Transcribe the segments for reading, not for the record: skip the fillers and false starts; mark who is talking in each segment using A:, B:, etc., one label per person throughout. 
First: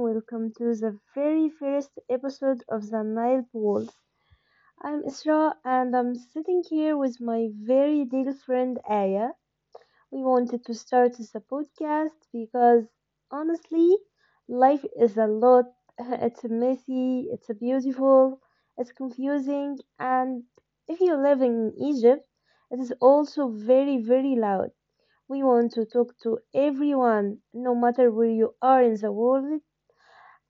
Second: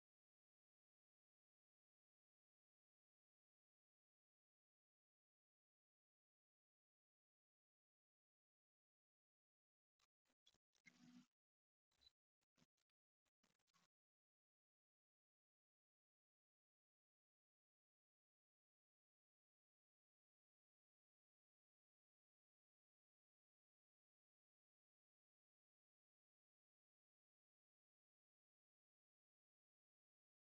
A: Welcome to the very first episode of the Nile World. I'm Isra, and I'm sitting here with my very dear friend Aya. We wanted to start this podcast because honestly, life is a lot. It's messy. It's beautiful. It's confusing, and if you live in Egypt, it is also very, very loud. We want to talk to everyone, no matter where you are in the world,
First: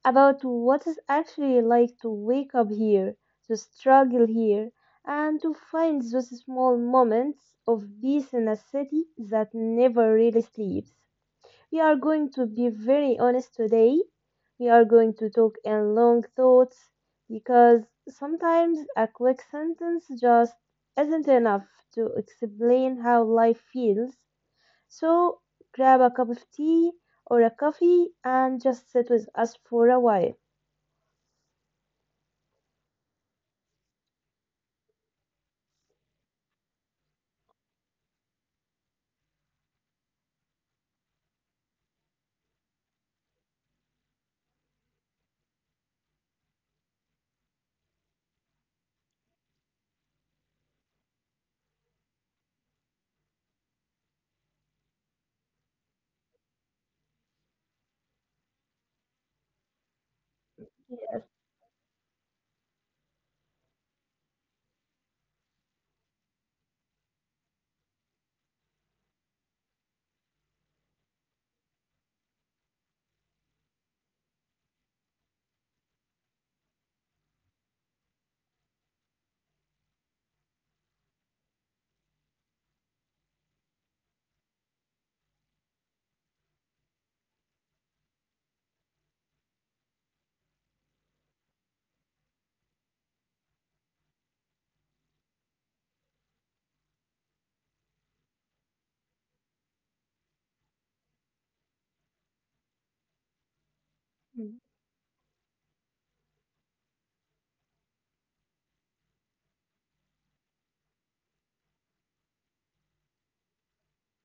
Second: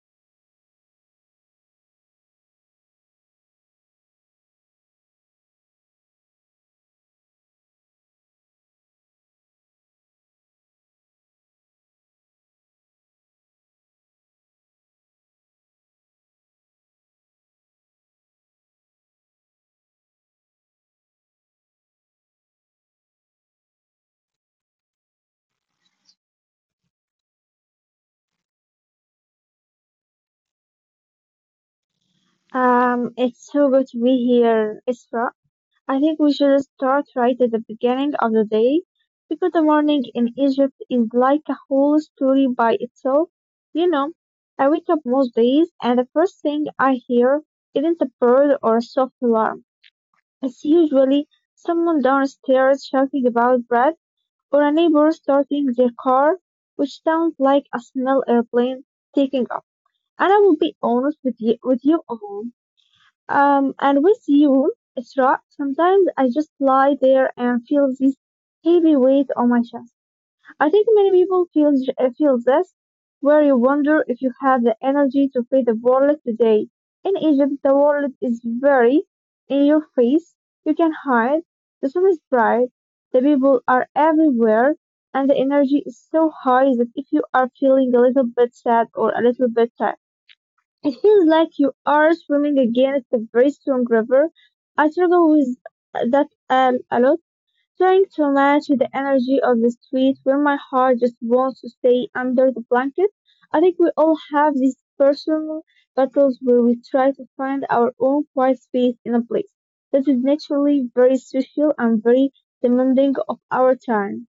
A: about what it's actually like to wake up here, to struggle here, and to find those small moments of peace in a city that never really sleeps. We are going to be very honest today. We are going to talk in long thoughts because sometimes a quick sentence just isn't enough to explain how life feels. So grab a cup of tea or a coffee and just sit with us for a while.
B: It's so good to be here, Isra. I think we should start right at the beginning of the day because the morning in Egypt is like a whole story by itself. You know, I wake up most days and the first thing I hear isn't a bird or a soft alarm. It's usually someone downstairs shouting about bread or a neighbor starting their car, which sounds like a small airplane taking off. And I will be honest with you all. And with you, Isra, sometimes I just lie there and feel this heavy weight on my chest. I think many people feel feel this, where you wonder if you have the energy to face the world today. In Egypt, the world is very in your face. You can hide. The sun is bright. The people are everywhere, and the energy is so high that if you are feeling a little bit sad or a little bit tired, it feels like you are swimming against a very strong river. I struggle with that a lot, trying to match the energy of the street where my heart just wants to stay under the blanket. I think we all have
A: Mm.
B: these personal battles where we try to find our own quiet space in a place that is naturally very social and very demanding of our time.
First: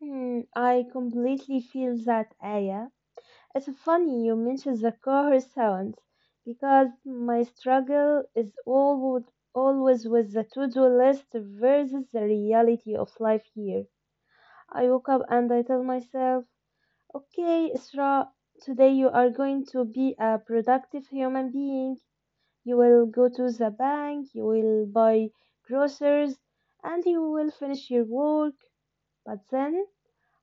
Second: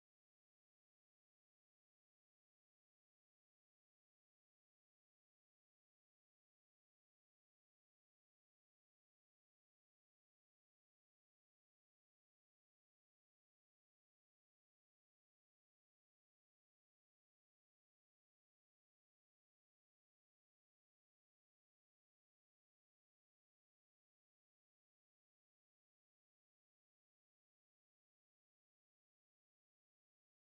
A: I completely feel that, Aya. It's funny you mentioned the car sounds because my struggle is always with the to-do list versus the reality of life here. I woke up and I tell myself, "Okay, Isra, today you are going to be a productive human being. You will go to the bank, you will buy groceries, and you will finish your work." But then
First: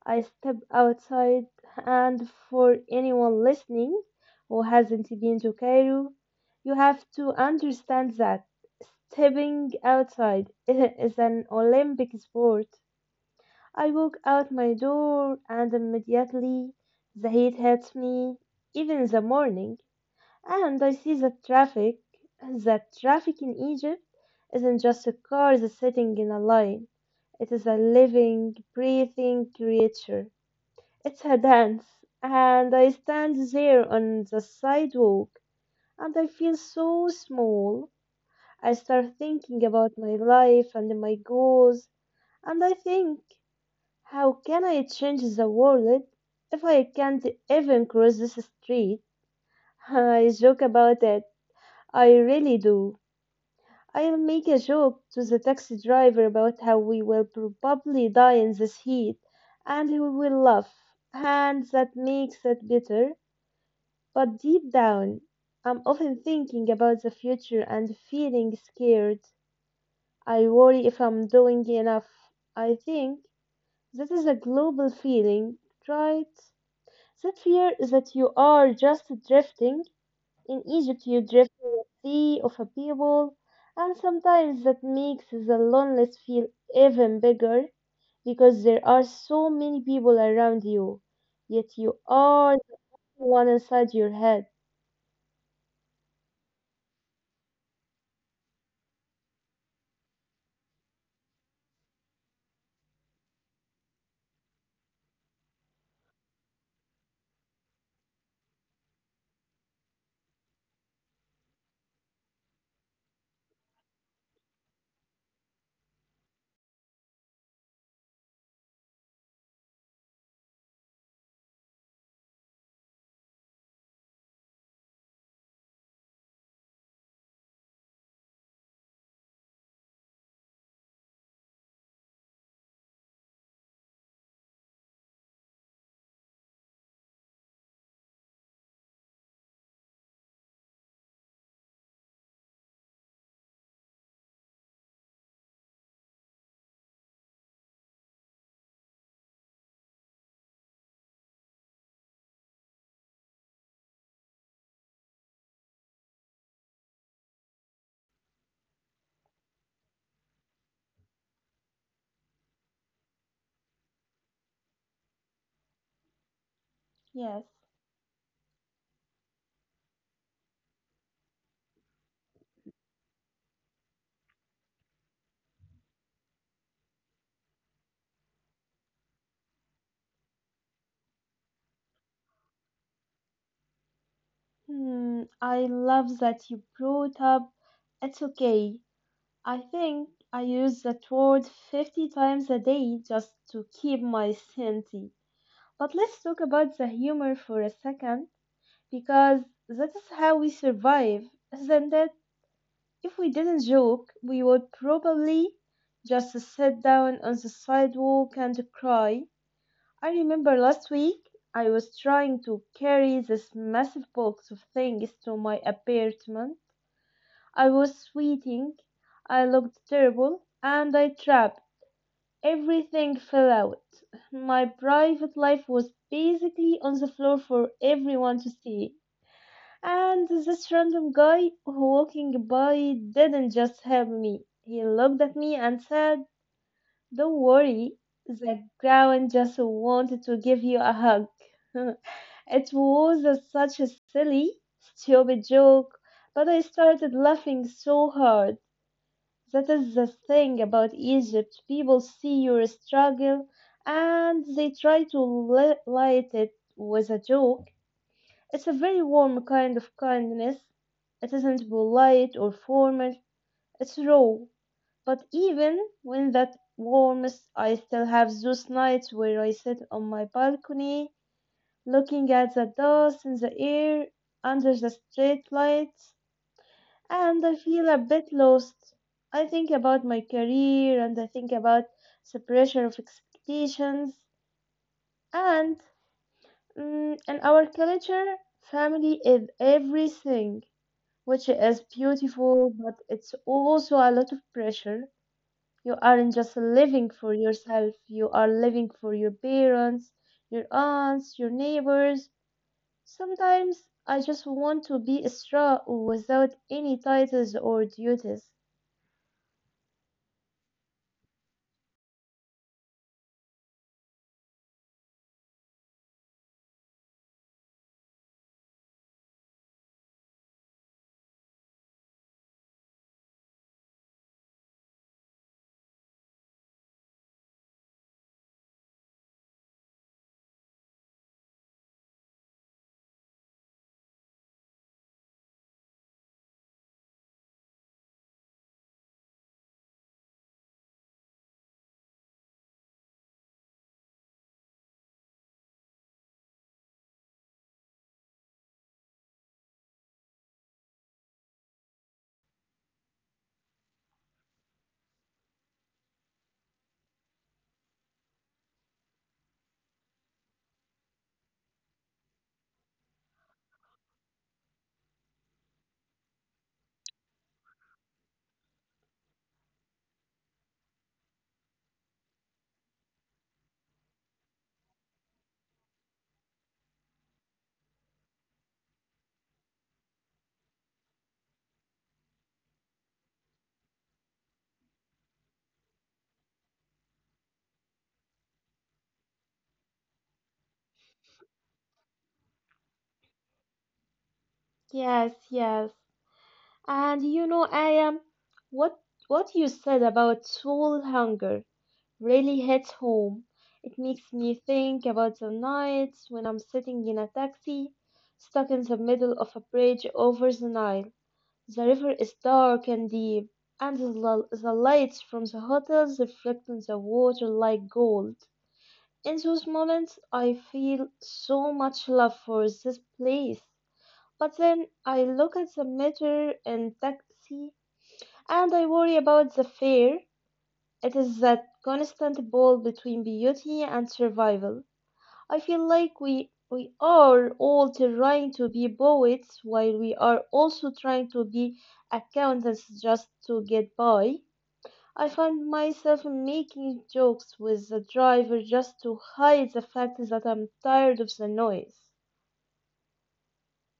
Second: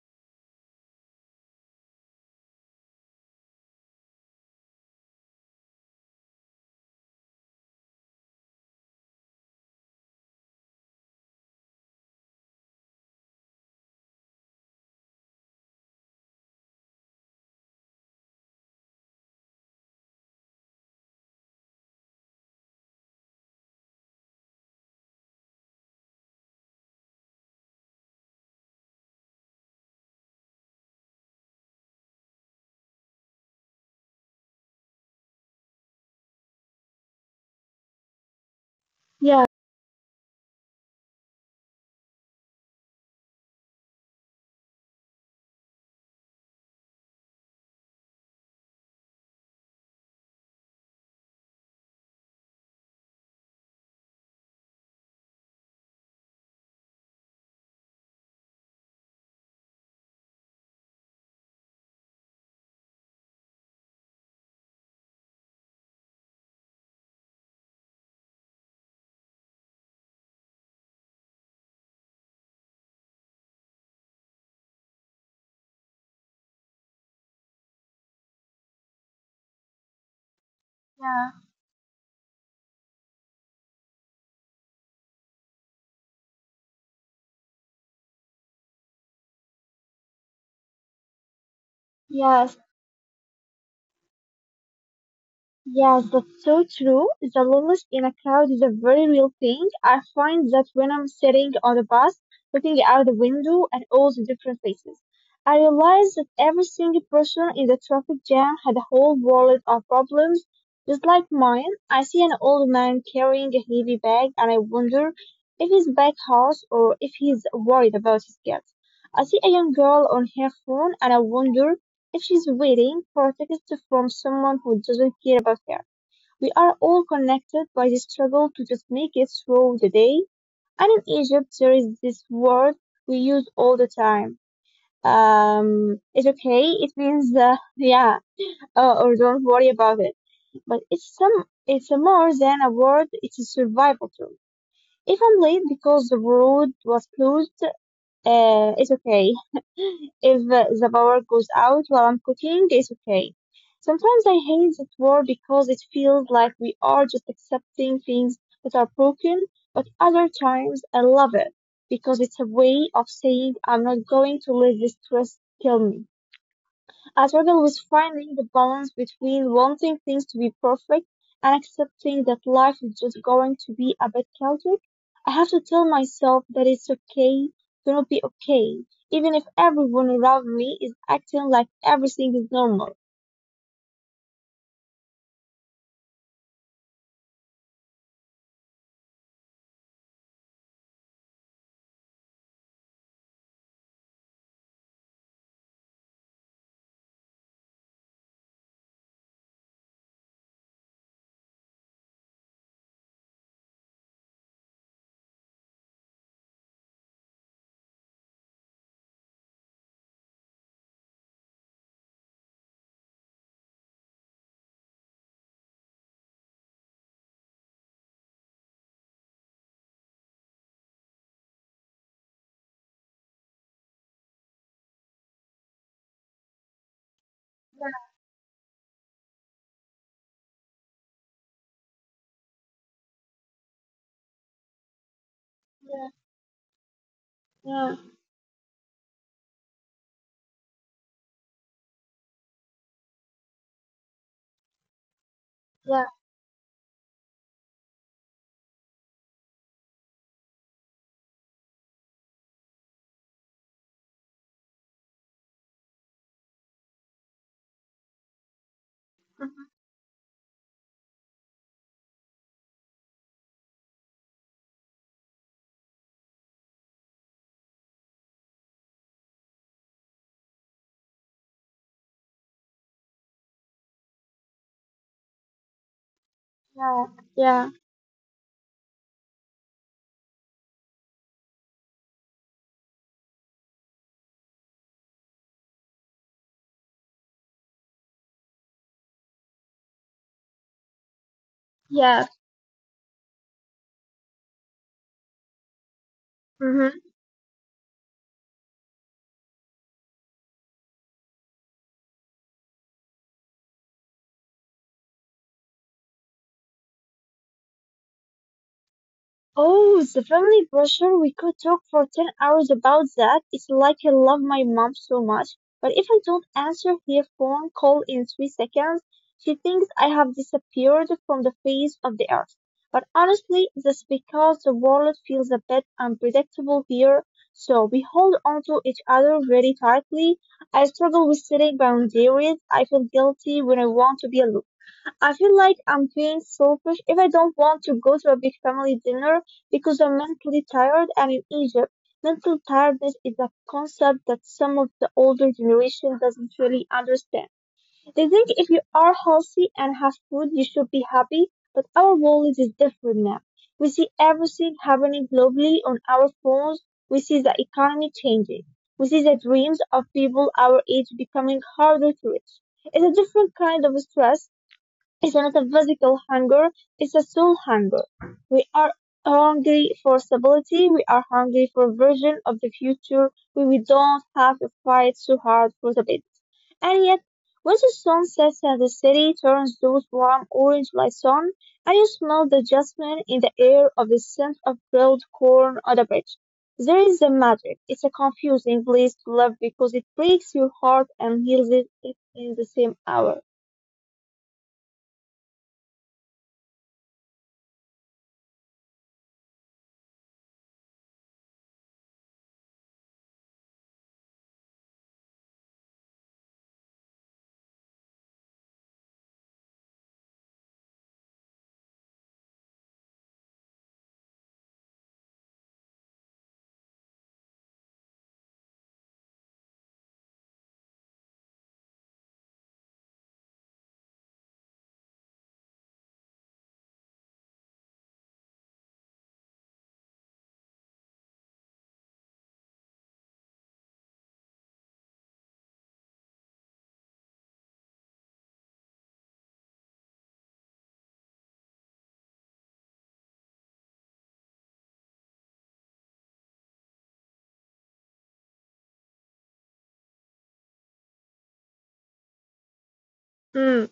A: I step outside, and for anyone listening who hasn't been to Cairo, you have to understand that stepping outside is an Olympic sport. I walk out my door, and immediately the heat hits me, even in the morning, and I see the traffic. That traffic in Egypt isn't just a car that's sitting in a line. It is a living, breathing creature. It's her dance, and I stand there on the sidewalk, and I feel so small. I start
B: Yeah.
A: thinking about my life and my goals, and I think, how can I change the world if I can't even cross this street? I joke about it, I really do. I'll make a joke to the taxi driver about how we will probably die in this heat, and he will laugh, and that makes it better. But deep down, I'm often thinking about the future and feeling scared. I worry if I'm doing enough. I think that is a global feeling, right? That fear is that you are just drifting. In Egypt, you
B: Yeah,
A: drift in a sea of a people, and sometimes that makes the loneliness feel even bigger because there are so many people around you, yet you
B: yeah.
A: are the one inside your head.
B: Yes, that's so true. The loneliness in a crowd is a very real thing. I find that when I'm sitting on a bus, looking out the window at all the different faces, I realize that every single person in the traffic jam had a whole world of problems, just like mine. I see an old man carrying a heavy bag and I wonder if he's back house or if he's worried about his kids. I see a young girl on her phone and I wonder if she's waiting for a tickets from someone who doesn't care about her. We are all connected by the struggle to just make it through the day. And in Egypt, there is this word we use all the time. It's okay. It means, yeah, or don't worry about it. But it's a more than a word. It's a survival tool. If I'm late because the road was closed, it's okay. If the power goes out while I'm cooking, it's okay. Sometimes I hate that word because it feels like we are just accepting things that are broken, but other times I love it because it's a way of saying I'm not going to let this stress kill me. I
A: Yes.
B: struggle with finding the balance between wanting things to be perfect and accepting that life is just going to be a bit chaotic. I have to tell myself that it's okay to not be okay, even if everyone around me is acting like everything is normal.
A: I love that you brought up it's okay. I think I use that word 50 times a day just to keep my sanity. But let's talk about the humor for a second, because that is how we survive, isn't it? If we didn't joke, we would probably just sit down on the sidewalk and cry. I remember last week I was trying to carry this massive box of things to my apartment. I was sweating, I looked terrible, and I trapped. Everything fell out. My private life was basically on the floor for
B: Yeah,
A: everyone to see. And this random guy walking by didn't just help me. He looked at me and
B: yeah,
A: said, "Don't
B: yeah,
A: worry, the clown just wanted to give you a hug." It was such a silly, stupid joke,
B: yeah,
A: but I started laughing so hard. That is the thing about Egypt. People see your struggle and they try to light it with a joke. It's a very warm
B: mhm,
A: kind of kindness. It isn't polite or formal, it's raw. But even when that warmth, I still have those nights where I sit on my balcony looking at the dust in the air under the street lights
B: yeah,
A: and I
B: yeah,
A: feel a bit lost. I think about my career and I think about the pressure of expectations. And in our culture, family is everything, which is
B: yeah.
A: beautiful, but it's also a lot of pressure. You aren't just
B: Mhm.
A: living for yourself, you are living for your parents, your aunts, your neighbors. Sometimes I just want to be strong without any titles or duties.
B: Oh, the family pressure. We could talk for 10 hours about that. It's like I love my mom so much, but if I don't answer her phone call in 3 seconds, she thinks I have disappeared from the face of the earth. But honestly, that's because the world feels a bit unpredictable here, so we hold on to each other very tightly. I struggle with setting boundaries. I feel guilty when I want to be alone. I feel like I'm being selfish if I don't want to go to a big family dinner because I'm mentally tired. I'm in Egypt. Mental tiredness is a concept that some of the older generation doesn't really understand. They think if you are healthy and have food, you should be happy, but our world is different now. We see everything happening globally on our phones. We see the economy changing. We see the dreams of people our age becoming harder to reach. It's a different kind of stress. It's not a physical hunger, it's a soul hunger. We are hungry for stability, we are hungry for a version of the future where we don't have to fight so hard for the bit. And yet, when the sun sets and the city turns those warm orange light sun, and you smell the jasmine in the air of the scent of grilled corn on the bridge. There is a magic. It's a confusing place to love because it breaks your heart and heals it in the same hour.
A: Yes, yes. And you know, I am what what you said about soul hunger really hits home. It makes me think about the nights when I'm sitting in a taxi, stuck in the middle of a bridge over the Nile. The river is dark and deep, and the lights from the hotels reflect on the water like gold. In those moments, I feel so much love for this place. But then I look at the meter in taxi and I worry about the fare. It is that constant ball between beauty and survival. I feel like we are all trying to be poets while we are also trying to be accountants just to get by. I find myself making jokes with the driver just to hide the fact that I'm tired of the noise.
B: Mm.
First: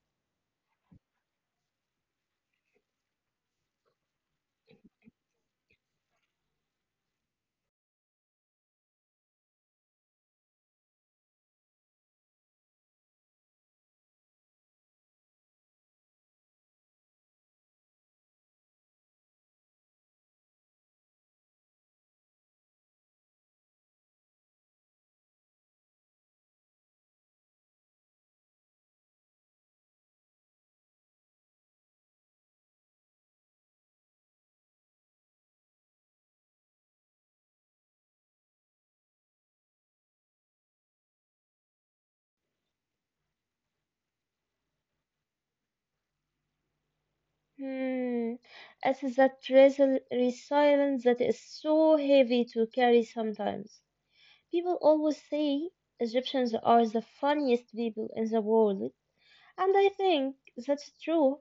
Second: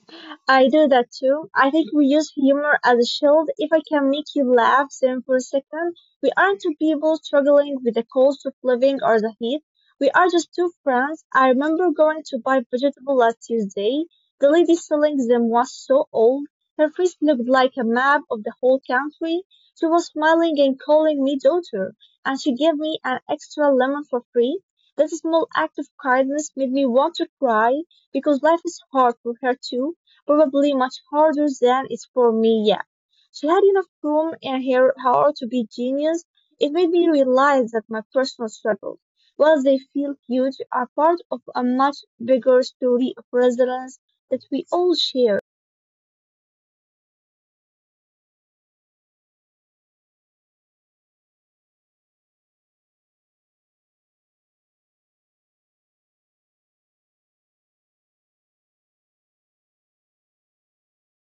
B: I do that too. I think we use humor as a shield. If I can make you laugh, then for a second, we aren't two people struggling with the cost of living or the heat. We are just two friends. I remember going to buy vegetable last Tuesday. The lady selling them was so old. Her face looked like a map of the whole country. She was smiling and calling me daughter, and she gave me an extra lemon for free. That small act of kindness made me want to cry because life is hard for her too, probably much harder than it's for me yet. She had enough room in her heart to be genius. It made me realize that my personal struggles, while they feel huge, are part of a much bigger story of resilience that we all share.
A: Hmm, it's that resilience that is so heavy to carry sometimes. People always say Egyptians are the funniest people in the world, and I think that's true,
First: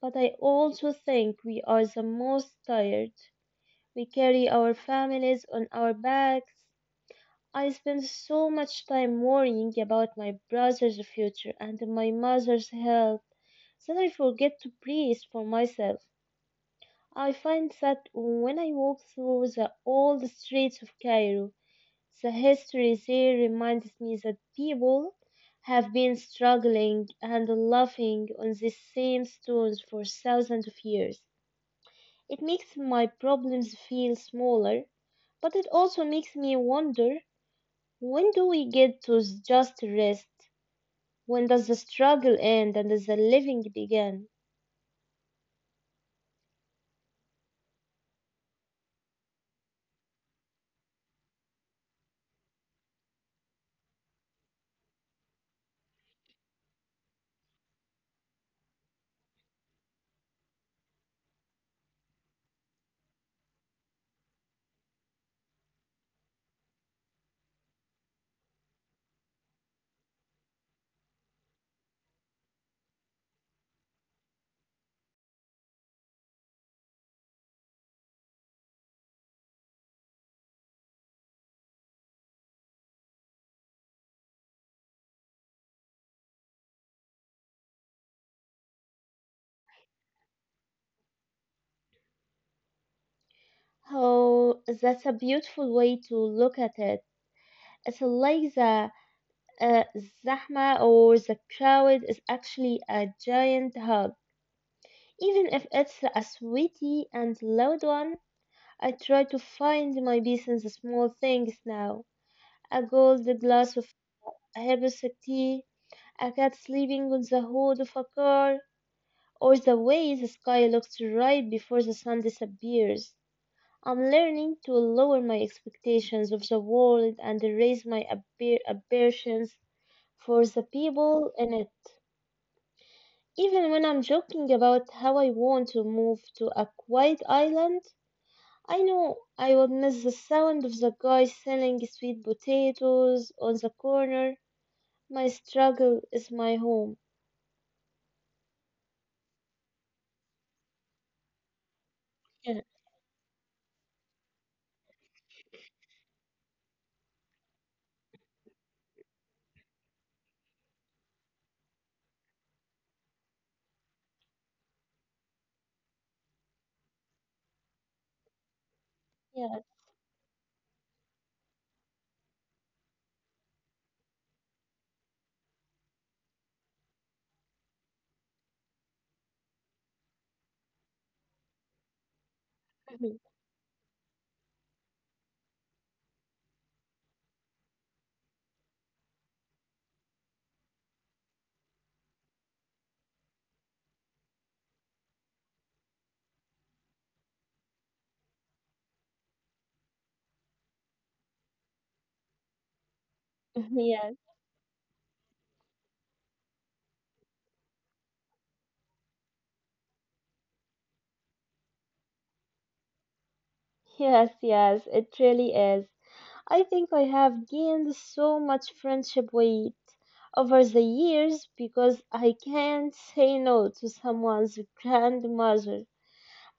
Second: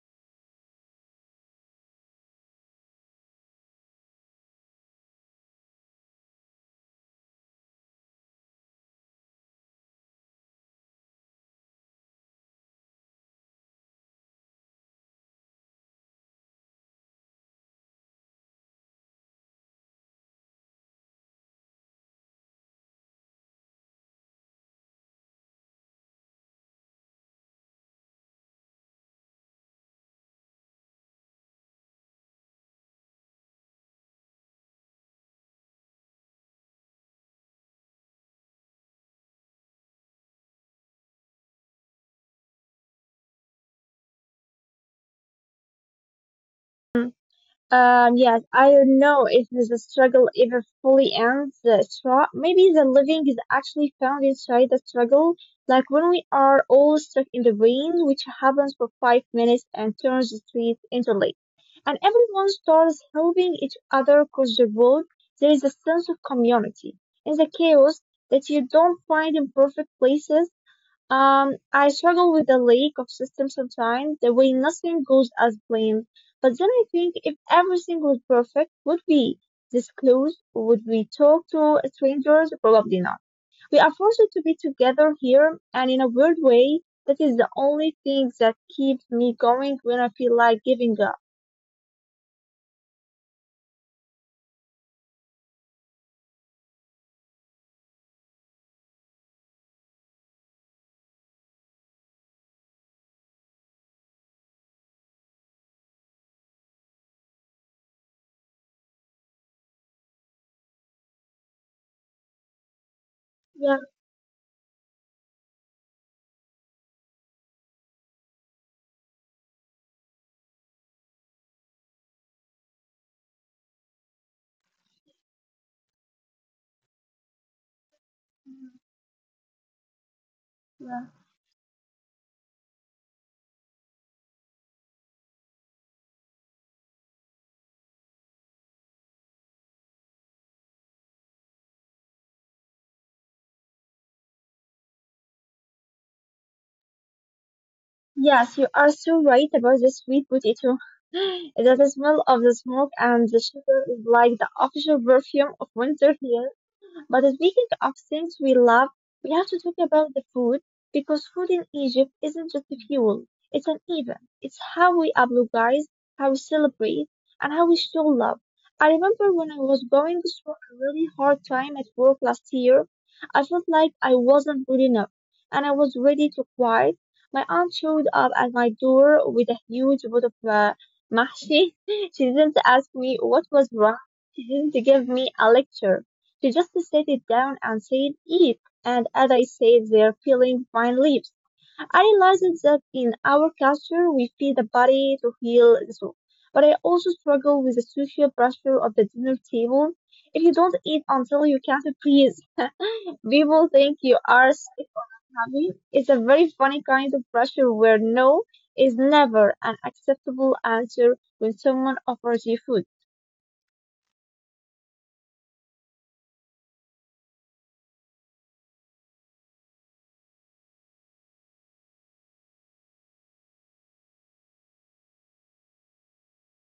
A: but I also think we are the most tired. We carry our families on our backs. I spend so much time worrying about my brother's future and my mother's health that I forget to breathe for myself. I find that when I walk through the old streets of Cairo, the history there reminds me that people have been struggling and laughing on these same stones for thousands of years. It makes my problems feel smaller, but it also makes me wonder when do we get to just rest? When does the struggle end and the living begin?
B: Yes, I don't know if the struggle ever fully ends. The maybe the living is actually found inside the struggle, like when we are all stuck in the rain, which happens for 5 minutes and turns the streets into lake. And everyone starts helping each other cross the road. There is a sense of community in the chaos that you don't find in perfect places. I struggle with the lack of system sometimes, the way nothing goes as planned. But then I think if everything was perfect, would we disclose? Would we talk to strangers? Probably not. We are forced to be together here, and in a weird way, that is the only thing that keeps me going when I feel like giving up.
A: Oh, that's a beautiful way to look at it. It's like the Uh, Zahma or the crowd is actually a giant hug. Even if it's a sweaty and loud one, I try to find my peace in the small things now. A gold glass
B: Yeah,
A: of herbs tea, a cat sleeping on the hood of a car, or the way the sky looks right before the sun disappears. I'm learning to lower my expectations of the world and raise my aspirations for the
B: yeah.
A: people in it. Even when I'm joking about how I want to move to a quiet island, I know I would miss the sound of the guy selling sweet potatoes on the corner. My struggle is my home.
B: Yes, you are so right about the sweet potato. That the smell of the
A: Yeah.
B: smoke and the sugar is like the official perfume of winter here. But speaking of things we love, we have to talk about the food because food in Egypt isn't just a fuel, it's an event. It's how we apologize, how we celebrate, and how we show love. I remember when I
A: Yes,
B: was going through a really hard time at work last year, I felt like I wasn't good enough and I was ready to quit. My aunt showed up at my door with a huge pot of mahshi. She didn't ask me what was wrong. She didn't give me a lecture. She just set it down and said, eat, and as I sat there peeling my lips, I realized that in our culture we feed the body to heal the soul. But I also struggle with the social pressure of the dinner table. If you don't eat until you can't breathe, people think you
A: yes,
B: are sick or having. It's a very funny kind of pressure where no is never an acceptable answer when someone offers you food.
A: yes, yes, it really is. I think I have gained so much friendship weight over the years because I can't say no to someone's grandmother.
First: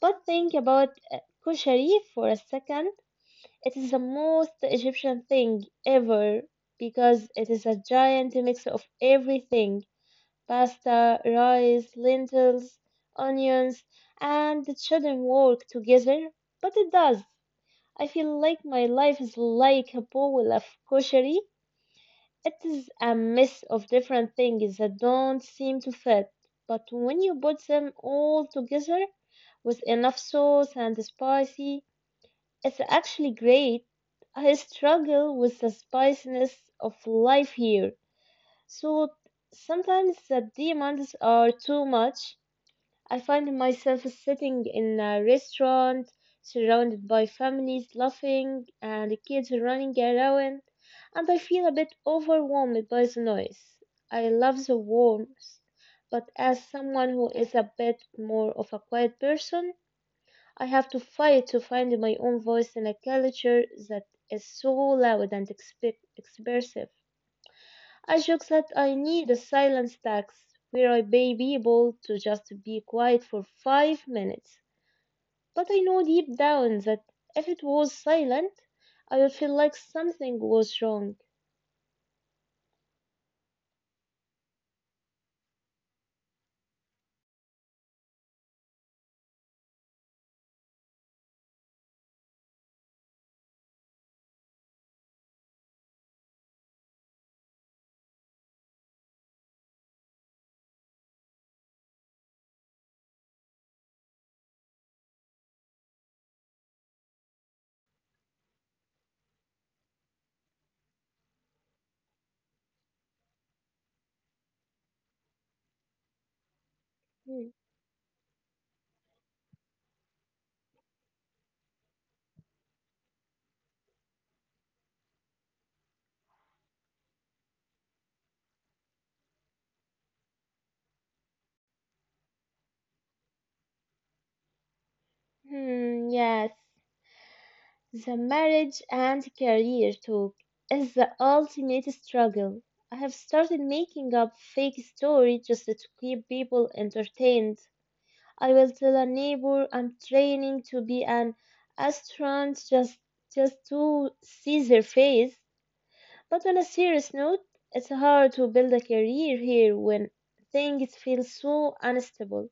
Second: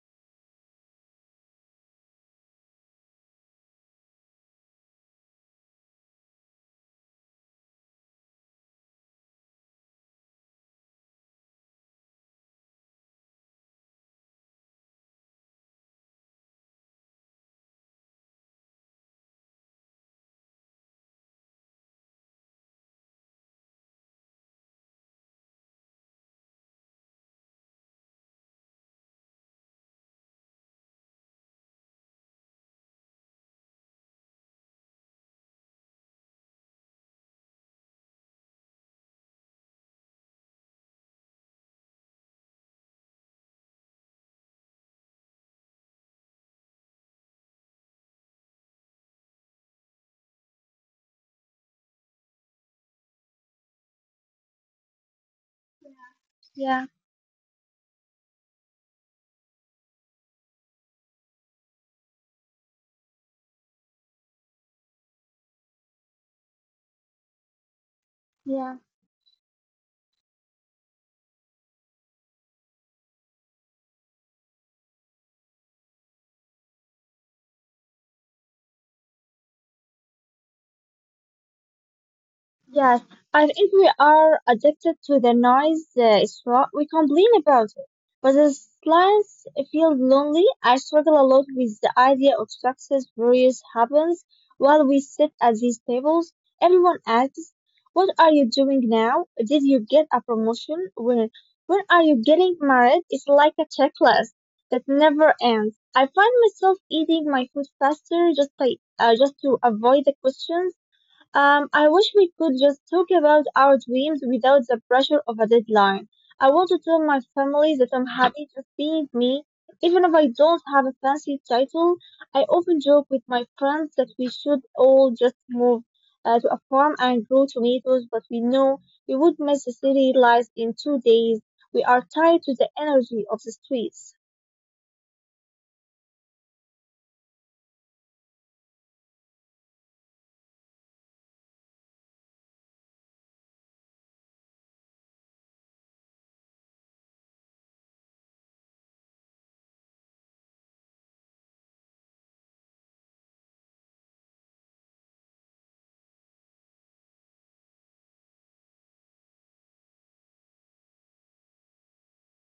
A: But think about kushari for a second. It is the most Egyptian thing ever because it is a giant mix of everything, pasta, rice, lentils, onions, and it shouldn't work together, but it does. I feel like my life is like a bowl of kushari. It is a mess of different things that don't seem to fit, but when you put them all together with enough sauce and spicy, it's actually great. I struggle with the spiciness of life here, so sometimes the demands are too much. I find myself sitting in a restaurant surrounded by families laughing and kids running around, and I feel a bit overwhelmed by the noise. I love the warmth, but as
B: Yeah,
A: someone who is a bit more of a quiet person, I have to fight to find my own voice in a culture that is so loud and expressive. I joke that
B: yeah.
A: I need a silence tax where I pay people to just be quiet for 5 minutes. But I know deep down that if it was silent, I would feel like something was wrong.
B: Yes, I think we are addicted to the noise. It's what we complain about it. But the silence feels lonely. I struggle a lot with the idea of success various happens while we sit at these tables. Everyone asks, "What are you doing now? Did you get a promotion? When are you getting married?" It's like a checklist that never ends. I find myself eating my food faster just to avoid the questions. I wish we could just talk about our dreams without the pressure of a deadline. I want to tell my
A: Hmm,
B: family that I'm happy just being me, even if I don't have a fancy title. I often joke with my friends that we should all just move to a farm and grow tomatoes, but we know we would miss the city life in 2 days. We are tied to the energy of the streets.
A: Yes. The marriage and career talk is the ultimate struggle. I have started making up fake stories just to keep people entertained. I will tell a neighbor I'm training to be an astronaut just to see their face. But on a serious note, it's hard to build a career here when things feel so unstable.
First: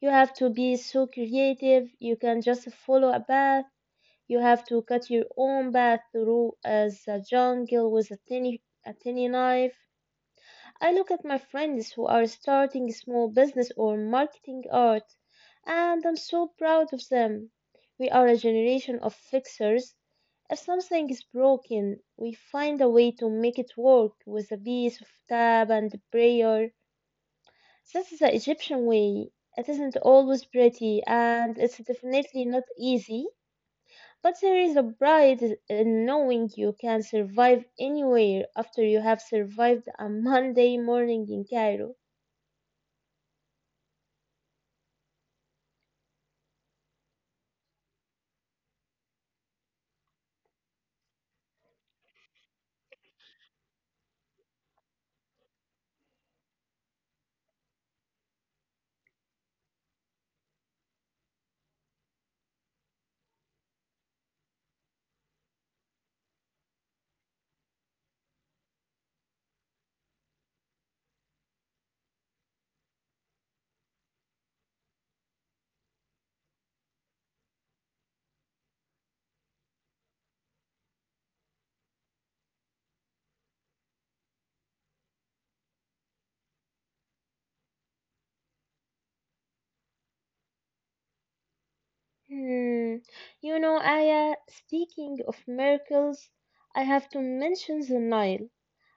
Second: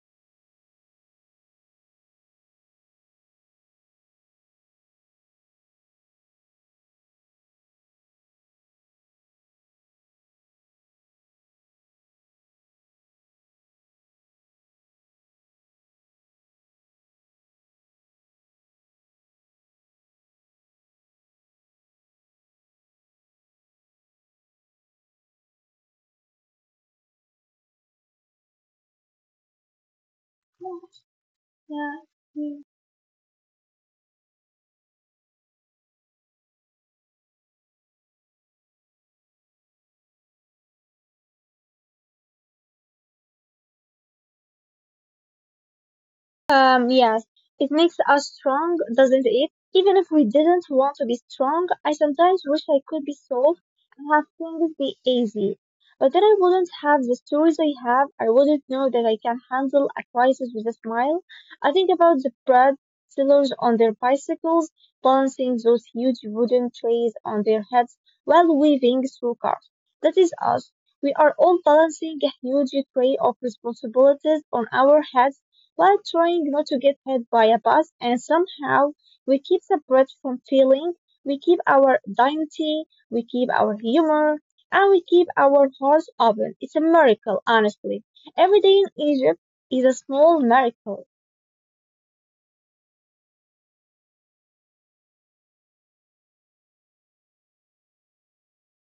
A: You have to be so creative. You can just follow a path. You have to cut your own path through as a jungle with a tiny knife. I look at my friends who are starting small business or marketing art, and I'm so proud of them. We are a generation of fixers. If something is broken, we find a way to make it work with a piece of tab and prayer. This is the Egyptian way. It isn't always pretty and it's definitely
B: Yeah.
A: not easy, but there is a pride in knowing you can survive anywhere after you have survived a Monday morning in Cairo.
B: Yes, it makes us strong, doesn't it? Even if we didn't want to be strong, I sometimes wish I could be soft and have things be easy. But then I wouldn't have the stories I have. I wouldn't know that I can handle a crisis with a smile. I think about the bread sellers on their bicycles, balancing those huge wooden trays on their heads while weaving through cars. That is us. We are all balancing a huge tray of responsibilities on our heads like trying not to get hit by a bus, and somehow we keep the breath from failing. We keep our dignity, we keep our humor, and we keep our hearts open. It's a miracle, honestly. Every day in Egypt is a small miracle.
A: Hmm. You know, Aya, speaking of miracles, I have to mention the Nile.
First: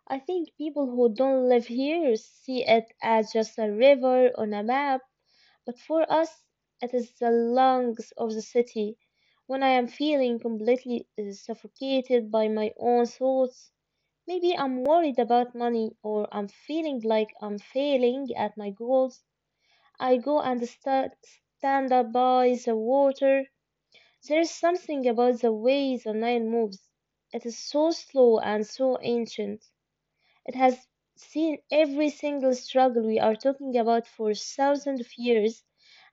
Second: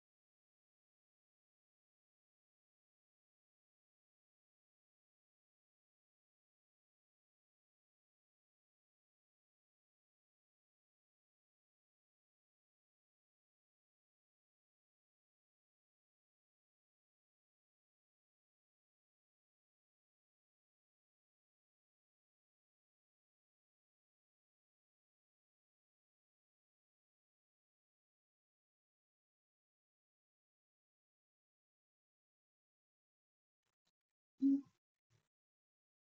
A: I think people who don't live here see it as just a river on a map, but for us, it is the lungs of the city. When I am feeling completely suffocated by my own thoughts, maybe I'm worried about money or I'm feeling like I'm failing at my goals. I go and stand up by the water. There's something about the way the Nile moves. It is so slow and so ancient. It has seen every single struggle we are talking about for thousands of years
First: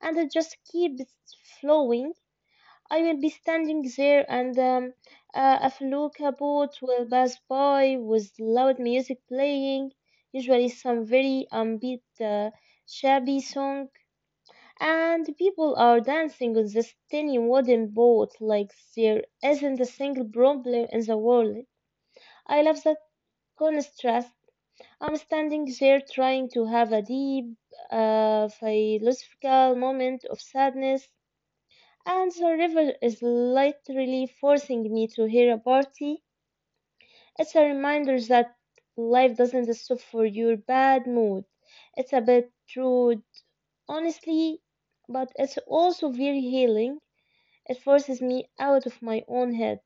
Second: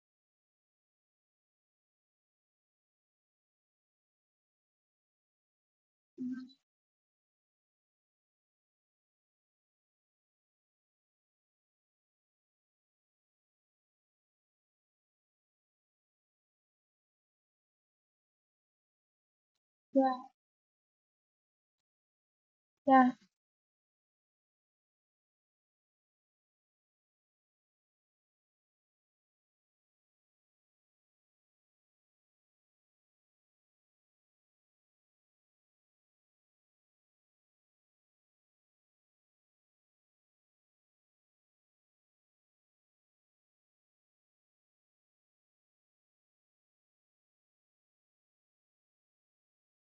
A: and it just keeps flowing. I will be standing there, and a felucca boat will pass by with loud music playing, usually some very upbeat, shabby song, and people are dancing on this tiny wooden boat like there isn't a
B: Yeah,
A: single problem in the world. I love that
B: yeah.
A: contrast. I'm standing there trying to have a deep, philosophical moment of sadness and the river is literally forcing me to hear a party. It's a reminder that life doesn't stop for your bad mood. It's a bit rude, honestly, but it's also very healing. It forces me out of my own head.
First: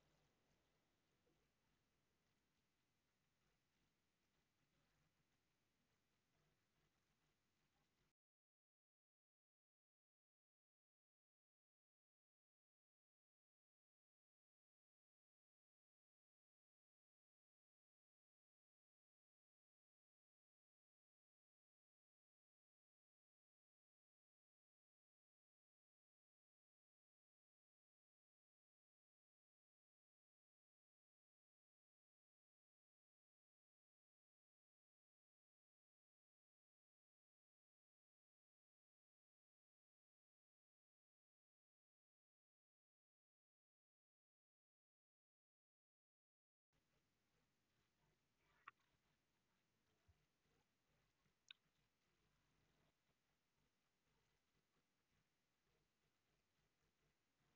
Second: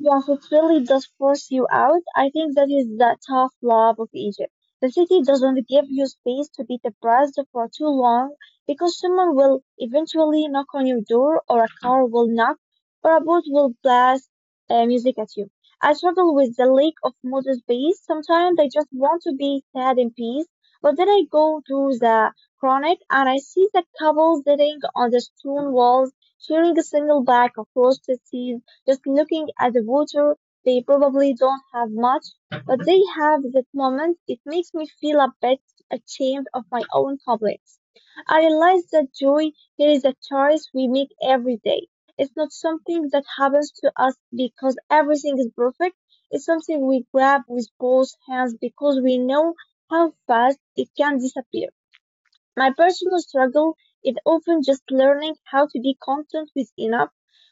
B: Yes, it really does force you out. I think that is the tough love of Egypt. The city doesn't give you space to be depressed for too long because someone will eventually knock on your door, or a car will knock, or a boat will blast music at you. I struggle with the lack of motor space. Sometimes I just want to be sad in peace, but then I go to the chronic and I see the couples sitting on the stone walls, sharing a single bag of roasted seeds just looking at the water, they probably don't have much, but they have that moment. It makes me feel a bit ashamed of my own complex. I realize that joy here is a choice we make every day. It's not something that happens to us because everything is perfect. It's something we grab with both hands because we know how fast it can disappear. My personal struggle is often just learning how to be content with enough.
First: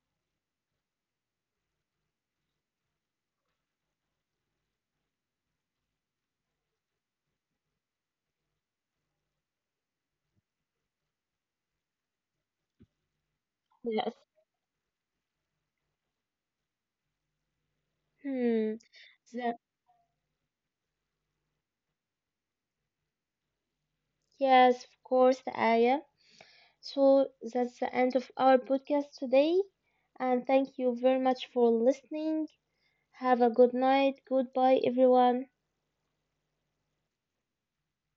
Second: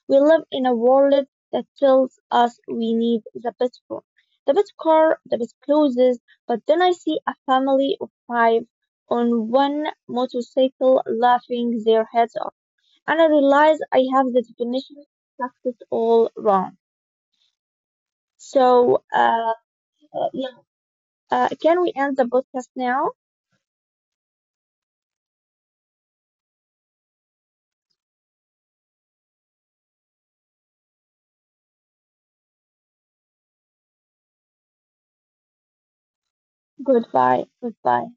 B: We live in a world that tells us we need the best phone, the best car, the best clothes, but then I see a family of five on one motorcycle laughing their heads off, and I realize I
A: Yes.
B: have the definition of success all wrong.
A: Hmm.
B: So, uh,
A: The,
B: yeah, can we end the podcast now?
A: yes, of course, Aya. So that's the end of our podcast today. And thank you very much for listening. Have a good night. Goodbye, everyone.
B: Goodbye, goodbye.